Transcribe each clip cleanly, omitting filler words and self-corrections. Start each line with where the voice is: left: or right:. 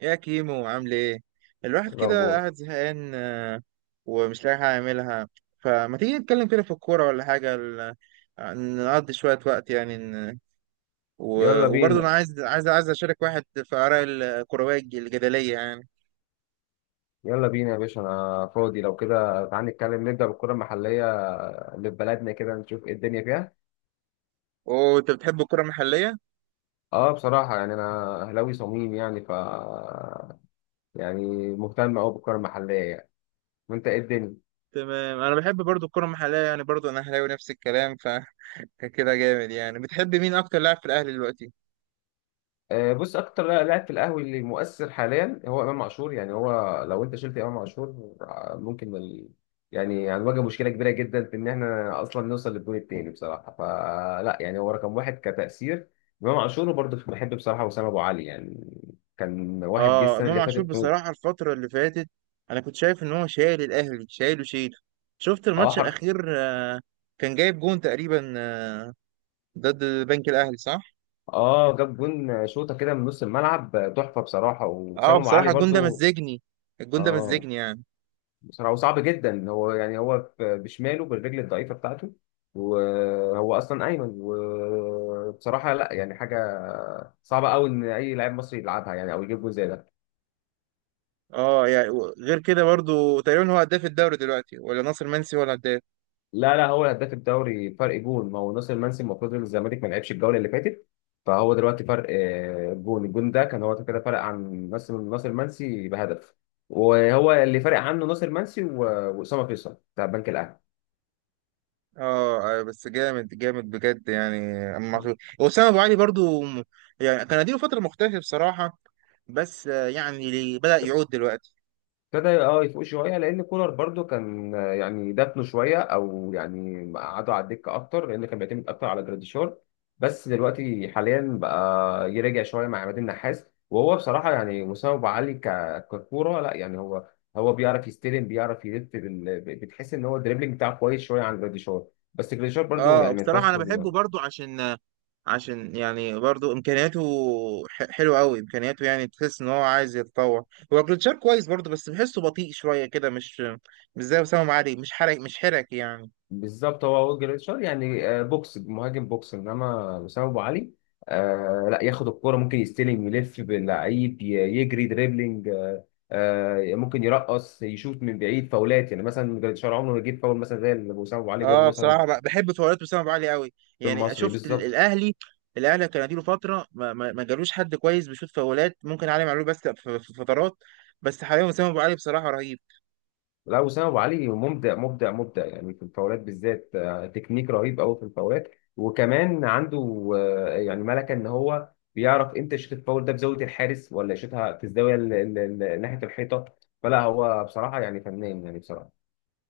right: يا كيمو، عامل ايه؟ الواحد كده
left: الأخبار.
right: قاعد زهقان، ومش لاقي حاجه يعملها. فما تيجي نتكلم كده في الكوره ولا حاجه؟ نقضي شويه وقت يعني.
left: يلا
right: وبرضه انا
left: بينا،
right: عايز اشارك واحد في اراء الكرويه الجدليه يعني.
left: يلا بينا يا باشا، أنا فاضي. لو كده تعالى نتكلم، نبدأ بالكرة المحلية اللي في بلدنا كده، نشوف إيه الدنيا فيها.
right: وانت بتحب الكره المحليه؟
left: أه بصراحة يعني أنا أهلاوي صميم، يعني ف يعني مهتم أوي بالكرة المحلية يعني. وأنت إيه الدنيا؟
right: تمام، انا بحب برضه الكره المحليه يعني. برضه انا اهلاوي، نفس الكلام فكده. جامد يعني. بتحب مين اكتر لاعب في الاهلي دلوقتي؟
left: بص، اكتر لاعب في القهوي اللي مؤثر حاليا هو امام عاشور. يعني هو لو انت شلت امام عاشور يعني هنواجه مشكله كبيره جدا في ان احنا اصلا نوصل للجون التاني بصراحه. فلا يعني هو رقم واحد كتاثير امام عاشور. وبرضه بحب بصراحه وسام ابو علي يعني، كان واحد جه
right: اه،
left: السنه
right: امام
left: اللي
right: عاشور
left: فاتت موت.
right: بصراحه. الفتره اللي فاتت انا كنت شايف ان هو شايل الاهلي، شيل. شفت
left: اه
right: الماتش
left: حر...
right: الاخير؟ كان جايب جون تقريبا، ضد بنك الاهلي، صح؟
left: اه، جاب جون شوطه كده من نص الملعب تحفه بصراحه.
right: اه
left: وسام ابو
right: بصراحه
left: علي
right: الجون ده
left: برضه،
right: مزجني، الجون ده
left: اه
right: مزجني يعني.
left: بصراحة هو صعب جدا. هو يعني هو بشماله بالرجل الضعيفة بتاعته، وهو أصلا أيمن. وبصراحة لا يعني حاجة صعبة أوي إن أي لاعب مصري يلعبها يعني أو يجيب جول زي ده.
right: اه يعني غير كده برضو تقريبا هو هداف الدوري دلوقتي، ولا ناصر منسي ولا هداف؟
left: لا هو هداف الدوري، فرق جون ما هو ناصر منسي، المفروض إن الزمالك ما لعبش الجولة اللي فاتت. فهو دلوقتي فرق جون، الجون ده كان هو كده فرق عن ناصر، ناصر منسي بهدف. وهو اللي فرق عنه ناصر منسي وأسامة فيصل بتاع البنك الأهلي.
right: اه، بس جامد جامد بجد يعني. امام عاشور، وسام ابو علي برضو يعني كان اديله فتره مختلفه بصراحه. بس يعني بدأ يعود دلوقتي.
left: ابتدى اه يفوق شويه، لان كولر برضو كان يعني دفنه شويه او يعني قعدوا على الدكه اكتر، لان كان بيعتمد اكتر على جراديشار. بس دلوقتي حاليا بقى يرجع شويه مع عماد النحاس، وهو بصراحه يعني مستوى أبو علي ككوره لا يعني، هو هو بيعرف يستلم، بيعرف يلف بتحس ان هو الدريبلينج بتاعه كويس شويه عن جراديشار. بس جراديشار برضو
right: اه
left: يعني ما
right: بصراحة
left: ينفعش.
right: انا بحبه برضو، عشان يعني برضو امكانياته حلوة قوي. امكانياته يعني تحس ان هو عايز يتطور. هو جلتشار كويس برضو، بس بحسه بطيء شوية كده، مش زي وسام ابو علي. مش حرك، مش حرك يعني.
left: بالظبط، هو جريتشار يعني بوكس مهاجم بوكس، انما وسام ابو علي آه لا، ياخد الكرة ممكن يستلم، يلف باللعيب، يجري دريبلينج آه، آه ممكن يرقص، يشوط من بعيد، فاولات. يعني مثلا جريتشار عمره ما يجيب فاول مثلا زي اللي وسام ابو علي جابه
right: اه
left: مثلا
right: بصراحة بحب فوريات وسام ابو علي قوي.
left: في
right: يعني
left: المصري
right: شفت
left: بالظبط.
right: الاهلي، الاهلي كان اديله فترة ما جالوش حد كويس بيشوط فاولات. ممكن علي معلول، بس في فترات. بس حاليا وسام ابو علي بصراحة رهيب.
left: لا، وسام ابو علي مبدع مبدع يعني في الفاولات بالذات تكنيك رهيب قوي في الفاولات. وكمان عنده يعني ملكه، ان هو بيعرف امتى يشوط الفاول ده بزاويه الحارس، ولا يشوطها في الزاويه ناحيه الحيطه. فلا هو بصراحه يعني فنان يعني بصراحه.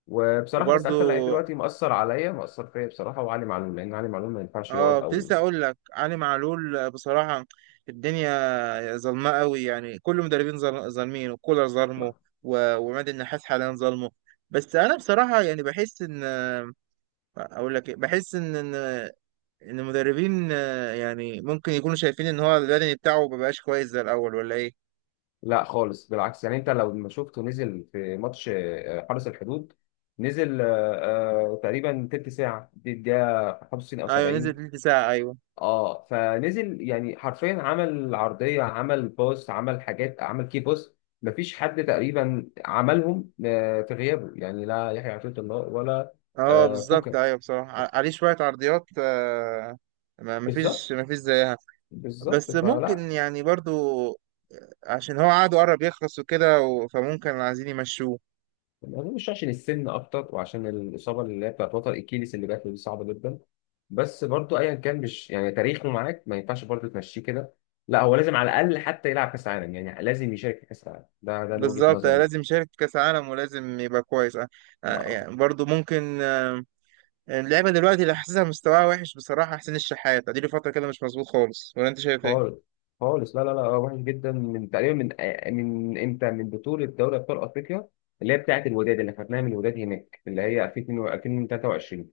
left: وبصراحه بس
right: وبرضو
left: اكتر لعيب دلوقتي مأثر عليا، مأثر فيا بصراحه، وعلي معلول، لان علي معلول ما ينفعش يقعد
right: اه، كنت لسه
left: او
right: اقول لك علي معلول بصراحه. الدنيا ظلمه قوي يعني. كل المدربين ظالمين، وكولر ظلمه، وعماد النحاس حاليا ظلمه. بس انا بصراحه يعني بحس ان، اقول لك إيه، بحس ان إن المدربين يعني ممكن يكونوا شايفين ان هو البدني بتاعه مبقاش كويس زي الاول ولا ايه.
left: لا خالص، بالعكس. يعني انت لو ما شفته نزل في ماتش حرس الحدود، نزل تقريبا تلت ساعة، دي الدقيقة 65 أو
right: ايوه، نزل
left: 70.
right: تلت ساعه، ايوه.
left: اه فنزل، يعني حرفيا عمل عرضية، عمل باص، عمل حاجات، عمل كي باص. مفيش حد تقريبا عملهم في غيابه، يعني لا يحيى عطية الله ولا
right: اه بالظبط
left: كوكا.
right: ايوه، بصراحه عليه شويه عرضيات، ما مفيش
left: بالظبط،
right: مفيش زيها.
left: بالظبط
right: بس
left: فلا،
right: ممكن يعني برضو، عشان هو عقده قرب يخلص وكده، فممكن عايزين يمشوه.
left: ما اظنش عشان السن اكتر، وعشان الاصابه اللي هي بتاعت وتر الاكيليس اللي جات له دي صعبه جدا. بس برضو ايا كان، مش يعني تاريخه معاك ما ينفعش برضو تمشيه كده. لا، هو لازم على الاقل حتى يلعب كاس عالم، يعني لازم يشارك في كاس العالم ده، ده أنا وجهه
right: بالظبط،
left: نظري.
right: لازم يشارك في كأس عالم ولازم يبقى كويس،
left: لا،
right: يعني برضه ممكن، اللعيبة دلوقتي اللي حاسسها مستواها وحش بصراحة. حسين الشحات اديله فترة كده مش مظبوط خالص، ولا انت شايف ايه؟
left: خالص، خالص، لا وحش جدا من تقريبا من من امتى، من بطوله دوري ابطال افريقيا اللي هي بتاعت الوداد، اللي خدناها من الوداد هناك، اللي هي 2022،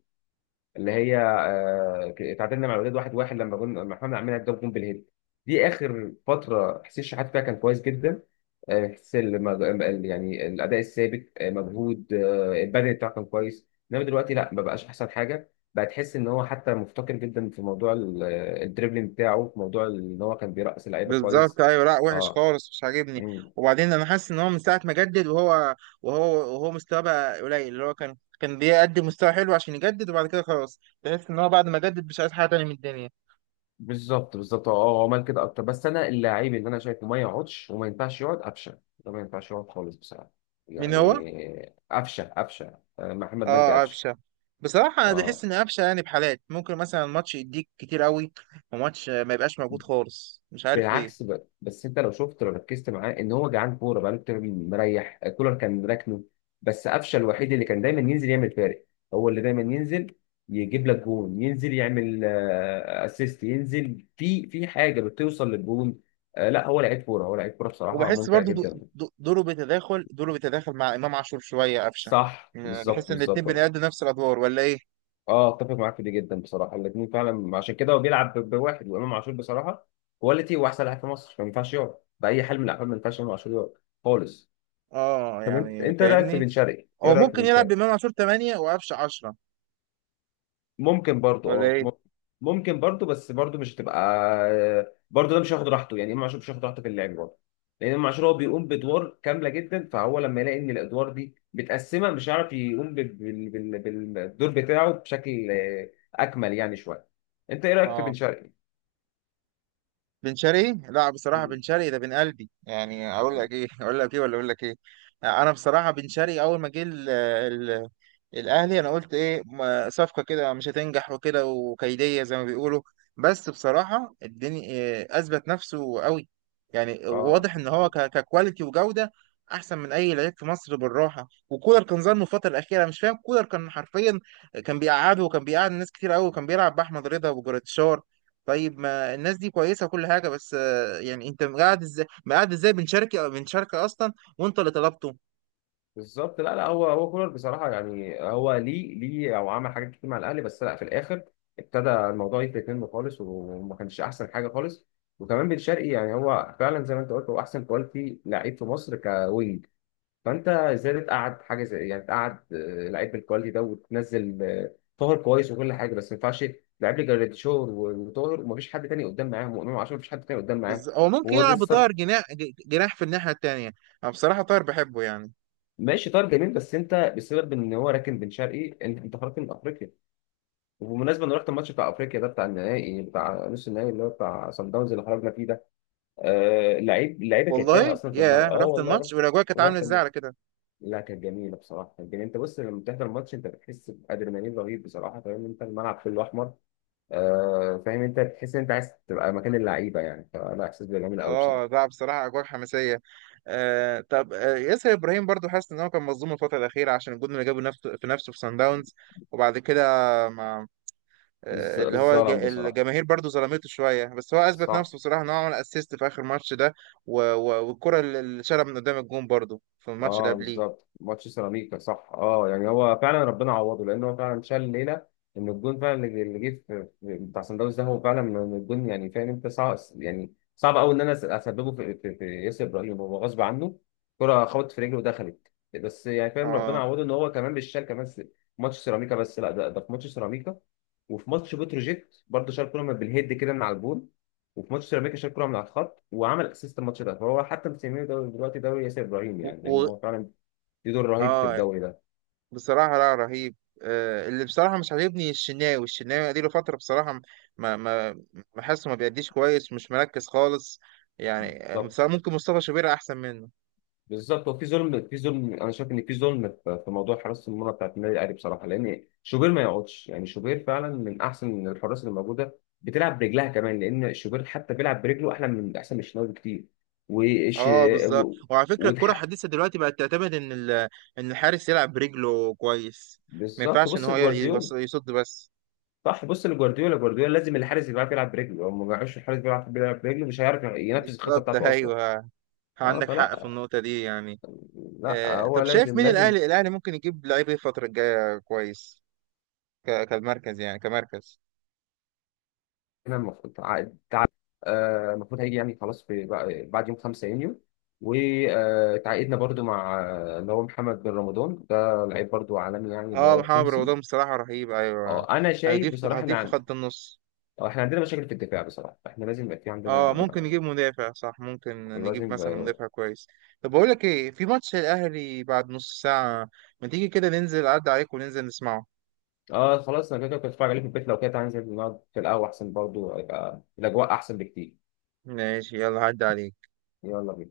left: اللي هي اتعادلنا مع الوداد واحد واحد لما جون، لما احنا عملنا الجون بالهيد. دي اخر فتره حسين شحات فيها كان كويس جدا يعني الاداء الثابت مجهود البدني بتاعه كان كويس. انما دلوقتي لا، ما بقاش احسن حاجه، بقى تحس ان هو حتى مفتقر جدا في موضوع الدريبلينج بتاعه، في موضوع ان هو كان بيرقص اللعيبه
right: بالظبط
left: كويس.
right: ايوه، لا وحش
left: اه.
right: خالص، مش عاجبني.
left: مم.
right: وبعدين انا حاسس ان هو من ساعة ما جدد وهو وهو مستواه بقى قليل. اللي هو كان بيقدم مستوى حلو عشان يجدد، وبعد كده خلاص تحس ان هو بعد ما جدد مش عايز حاجة تانية من الدنيا.
left: بالظبط، بالظبط، اه هو عمل كده اكتر، بس انا اللعيب اللي انا شايفه ما يقعدش وما ينفعش يقعد قفشه. ده ما ينفعش يقعد خالص بصراحه،
right: مين هو؟
left: يعني قفشه. محمد مجدي
right: اه،
left: قفشه.
right: قفشه. بصراحه انا بحس
left: اه
right: ان قفشه يعني بحالات ممكن مثلا ماتش يديك كتير قوي، وماتش ما يبقاش موجود خالص، مش عارف ليه.
left: بالعكس، بس انت لو شفت، لو ركزت معاه ان هو جعان كوره بقاله كتير، مريح. كولر كان راكنه، بس قفشه الوحيد اللي كان دايما ينزل يعمل فارق، هو اللي دايما ينزل يجيب لك جون، ينزل يعمل اسيست، ينزل في في حاجه بتوصل للجون. لا هو لعيب كوره، هو لعيب كوره بصراحه
right: وبحس
left: ممتع
right: برضو
left: جدا.
right: دوره بيتداخل، دوره بيتداخل مع امام عاشور شويه، قفشه.
left: صح،
right: يعني
left: بالظبط،
right: بحس ان الاتنين
left: بالظبط.
right: بيأدوا نفس الادوار، ولا ايه؟
left: اه، اتفق معاك في دي جدا بصراحه، الاثنين فعلا عشان كده. هو بيلعب بواحد، وامام عاشور بصراحه كواليتي، واحسن لاعب في مصر، فما ينفعش يقعد باي حال من الاحوال. ما ينفعش امام عاشور يقعد خالص.
right: اه
left: طب انت،
right: يعني
left: انت إيه رايك في
right: فاهمني.
left: بن شرقي؟ ايه
right: هو
left: رايك في
right: ممكن
left: بن
right: يلعب
left: شرقي؟
right: بامام عاشور 8 وقفشه 10،
left: ممكن برضو
right: ولا
left: اه
right: ايه؟
left: ممكن برضو، بس برضو مش هتبقى، برضو ده مش هياخد راحته. يعني امام عاشور مش هياخد راحته في اللعب برضه، لان امام عاشور هو بيقوم بادوار كامله جدا، فهو لما يلاقي ان الادوار دي متقسمه مش هيعرف يقوم بالدور بتاعه بشكل اكمل يعني شويه. انت ايه رايك في بن
right: اه.
left: شرقي؟
right: بن شرقي، لا بصراحه
left: حلو.
right: بن شرقي ده بن قلبي يعني. اقول لك ايه اقول لك ايه، ولا اقول لك ايه. انا بصراحه بن شرقي اول ما جه الاهلي، انا قلت ايه، صفقه كده مش هتنجح وكده، وكيديه زي ما بيقولوا. بس بصراحه الدنيا إيه، اثبت نفسه قوي. يعني
left: اه
right: واضح ان هو ككواليتي وجوده احسن من اي لعيب في مصر بالراحه. وكولر كان ظلمه الفتره الاخيره، مش فاهم. كولر كان حرفيا كان بيقعده، وكان بيقعد ناس كتير قوي، وكان بيلعب باحمد رضا وجراديشار. طيب ما الناس دي كويسه وكل حاجه، بس يعني انت مقعد ازاي، مقعد ازاي بن شرقي؟ بن شرقي اصلا وانت اللي طلبته.
left: بالظبط. لا لا، هو كولر بصراحه يعني هو ليه، ليه او عمل حاجات كتير مع الاهلي، بس لا في الاخر ابتدى الموضوع يفلت منه خالص، وما كانش احسن حاجه خالص. وكمان بن شرقي يعني هو فعلا زي ما انت قلت هو احسن كواليتي لعيب في مصر كوينج، فانت ازاي تقعد حاجه زي، يعني تقعد لعيب بالكواليتي ده، وتنزل طاهر كويس وكل حاجه، بس ما ينفعش. لعيب لي جراديشور وطاهر، ومفيش حد تاني قدام معاهم، وامام عاشور مفيش حد تاني قدام معاهم،
right: هو ممكن
left: وهو ده
right: يلعب بطاهر
left: السبب.
right: جناح، جناح في الناحيه التانيه. انا بصراحه طاهر بحبه يعني.
left: ماشي، طاهر جميل، بس انت بسبب ان هو راكن بن شرقي انت، انت خرجت من افريقيا. وبمناسبة أنا رحت الماتش بتاع أفريقيا ده، بتاع النهائي، بتاع نص النهائي اللي هو بتاع صن داونز اللي خرجنا فيه ده، آه اللعيب، اللعيبة كانت تايهة
right: والله
left: أصلا في
right: يا،
left: الملعب. أه
right: رحت
left: والله
right: الماتش؟
left: رحت،
right: والاجواء كانت عامله
left: رحت
right: ازاي على
left: الماتش.
right: كده؟
left: لا كانت جميلة بصراحة، كانت جميلة. أنت بص لما بتحضر الماتش أنت بتحس بأدرينالين رهيب بصراحة. فاهم أنت، الملعب كله أحمر آه، فاهم أنت، بتحس إن أنت عايز تبقى مكان اللعيبة يعني. فلا إحساس جميل أوي
right: اه
left: بصراحة.
right: لا بصراحه اجواء حماسيه. آه طب، آه ياسر ابراهيم برضو حاسس ان هو كان مظلوم الفتره الاخيره، عشان الجون اللي جابه نفسه في نفسه في سان داونز. وبعد كده ما، اللي هو
left: الظلم بصراحة،
right: الجماهير برضو ظلمته شويه، بس هو اثبت
left: صح.
right: نفسه بصراحه، ان هو عمل اسيست في اخر ماتش ده. والكره اللي شالها من قدام الجون برضو في الماتش اللي
left: اه
right: قبليه.
left: بالظبط، ماتش سيراميكا صح. اه يعني هو فعلا ربنا عوضه، لان هو فعلا شال ليله ان الجون فعلا اللي اللي جه في بتاع سان داونز ده، هو فعلا من الجون يعني. فاهم انت، صعب يعني، صعب قوي ان انا اسببه في ياسر ابراهيم. هو غصب عنه كرة خبطت في رجله ودخلت. بس يعني فاهم، ربنا
right: اه.
left: عوضه ان هو كمان مش شال كمان ماتش سيراميكا. بس لا ده، في ماتش سيراميكا وفي ماتش بتروجيت برضه شال كرة من بالهيد كده من على الجون. وفي ماتش سيراميكا شال كوره من على الخط وعمل اسيست الماتش ده. فهو حتى مسميه دلوقتي دوري ياسر ابراهيم،
right: و...
left: يعني لان
right: و...
left: هو فعلا ليه دور رهيب في
right: اه
left: الدوري ده.
right: بصراحه، لا رهيب. آه اللي بصراحه مش عاجبني الشناوي. الشناوي اديله فتره بصراحه ما ما بحسه ما بيأديش كويس، مش مركز خالص يعني. بصراحه
left: بالظبط،
right: ممكن مصطفى شوبير احسن منه.
left: بالظبط، وفي ظلم، في ظلم، انا شايف ان في ظلم في في موضوع حراسه المرمى بتاعت النادي الاهلي بصراحه، لان شوبير ما يقعدش. يعني شوبير فعلا من احسن الحراس اللي موجوده، بتلعب برجلها كمان، لان شوبير حتى بيلعب برجله احلى، من احسن من الشناوي بكتير. وش
right: اه بالظبط،
left: و...
right: وعلى فكره
left: وده
right: الكره الحديثه دلوقتي بقت تعتمد ان ان الحارس يلعب برجله كويس. ما
left: بالظبط،
right: ينفعش ان
left: بص
right: هو
left: لجوارديولا.
right: يصد بس.
left: صح، بص لجوارديولا، جوارديولا لازم الحارس يبقى عارف يلعب برجله. لو ما بيعرفش الحارس بيلعب، برجله مش هيعرف ينفذ الخطه
right: بالظبط
left: بتاعته اصلا.
right: ايوه،
left: اه
right: عندك حق في
left: فلا،
right: النقطه دي يعني.
left: لا
right: آه
left: هو
right: طب، شايف
left: لازم
right: مين
left: لازم
right: الاهلي، الاهلي ممكن يجيب لعيب ايه الفتره الجايه كويس؟ كالمركز، يعني كمركز.
left: احنا المفروض المفروض هيجي يعني خلاص في بعد يوم 5 يونيو. وتعاقدنا برضو مع اللي هو محمد بن رمضان ده، لعيب برضو عالمي يعني، اللي
right: اه
left: هو
right: محمد
left: التونسي.
right: رمضان بصراحه رهيب ايوه،
left: اه انا شايف
right: هيضيف،
left: بصراحه ان
right: هيضيف في خط النص.
left: احنا عندنا مشاكل في الدفاع بصراحه، احنا لازم يبقى في
right: اه
left: عندنا.
right: ممكن نجيب مدافع، صح، ممكن نجيب
left: لازم.
right: مثلا مدافع كويس. طب بقول لك ايه، في ماتش الاهلي بعد نص ساعة، ما تيجي كده ننزل؟ عدى عليك وننزل نسمعه.
left: اه خلاص، انا كده كده كنت اتفرج عليه في البيت. لو كده تعالى ننزل نقعد في القهوة احسن، برضو يبقى الاجواء احسن بكتير.
right: ماشي، يلا عدى عليك.
left: يلا بينا.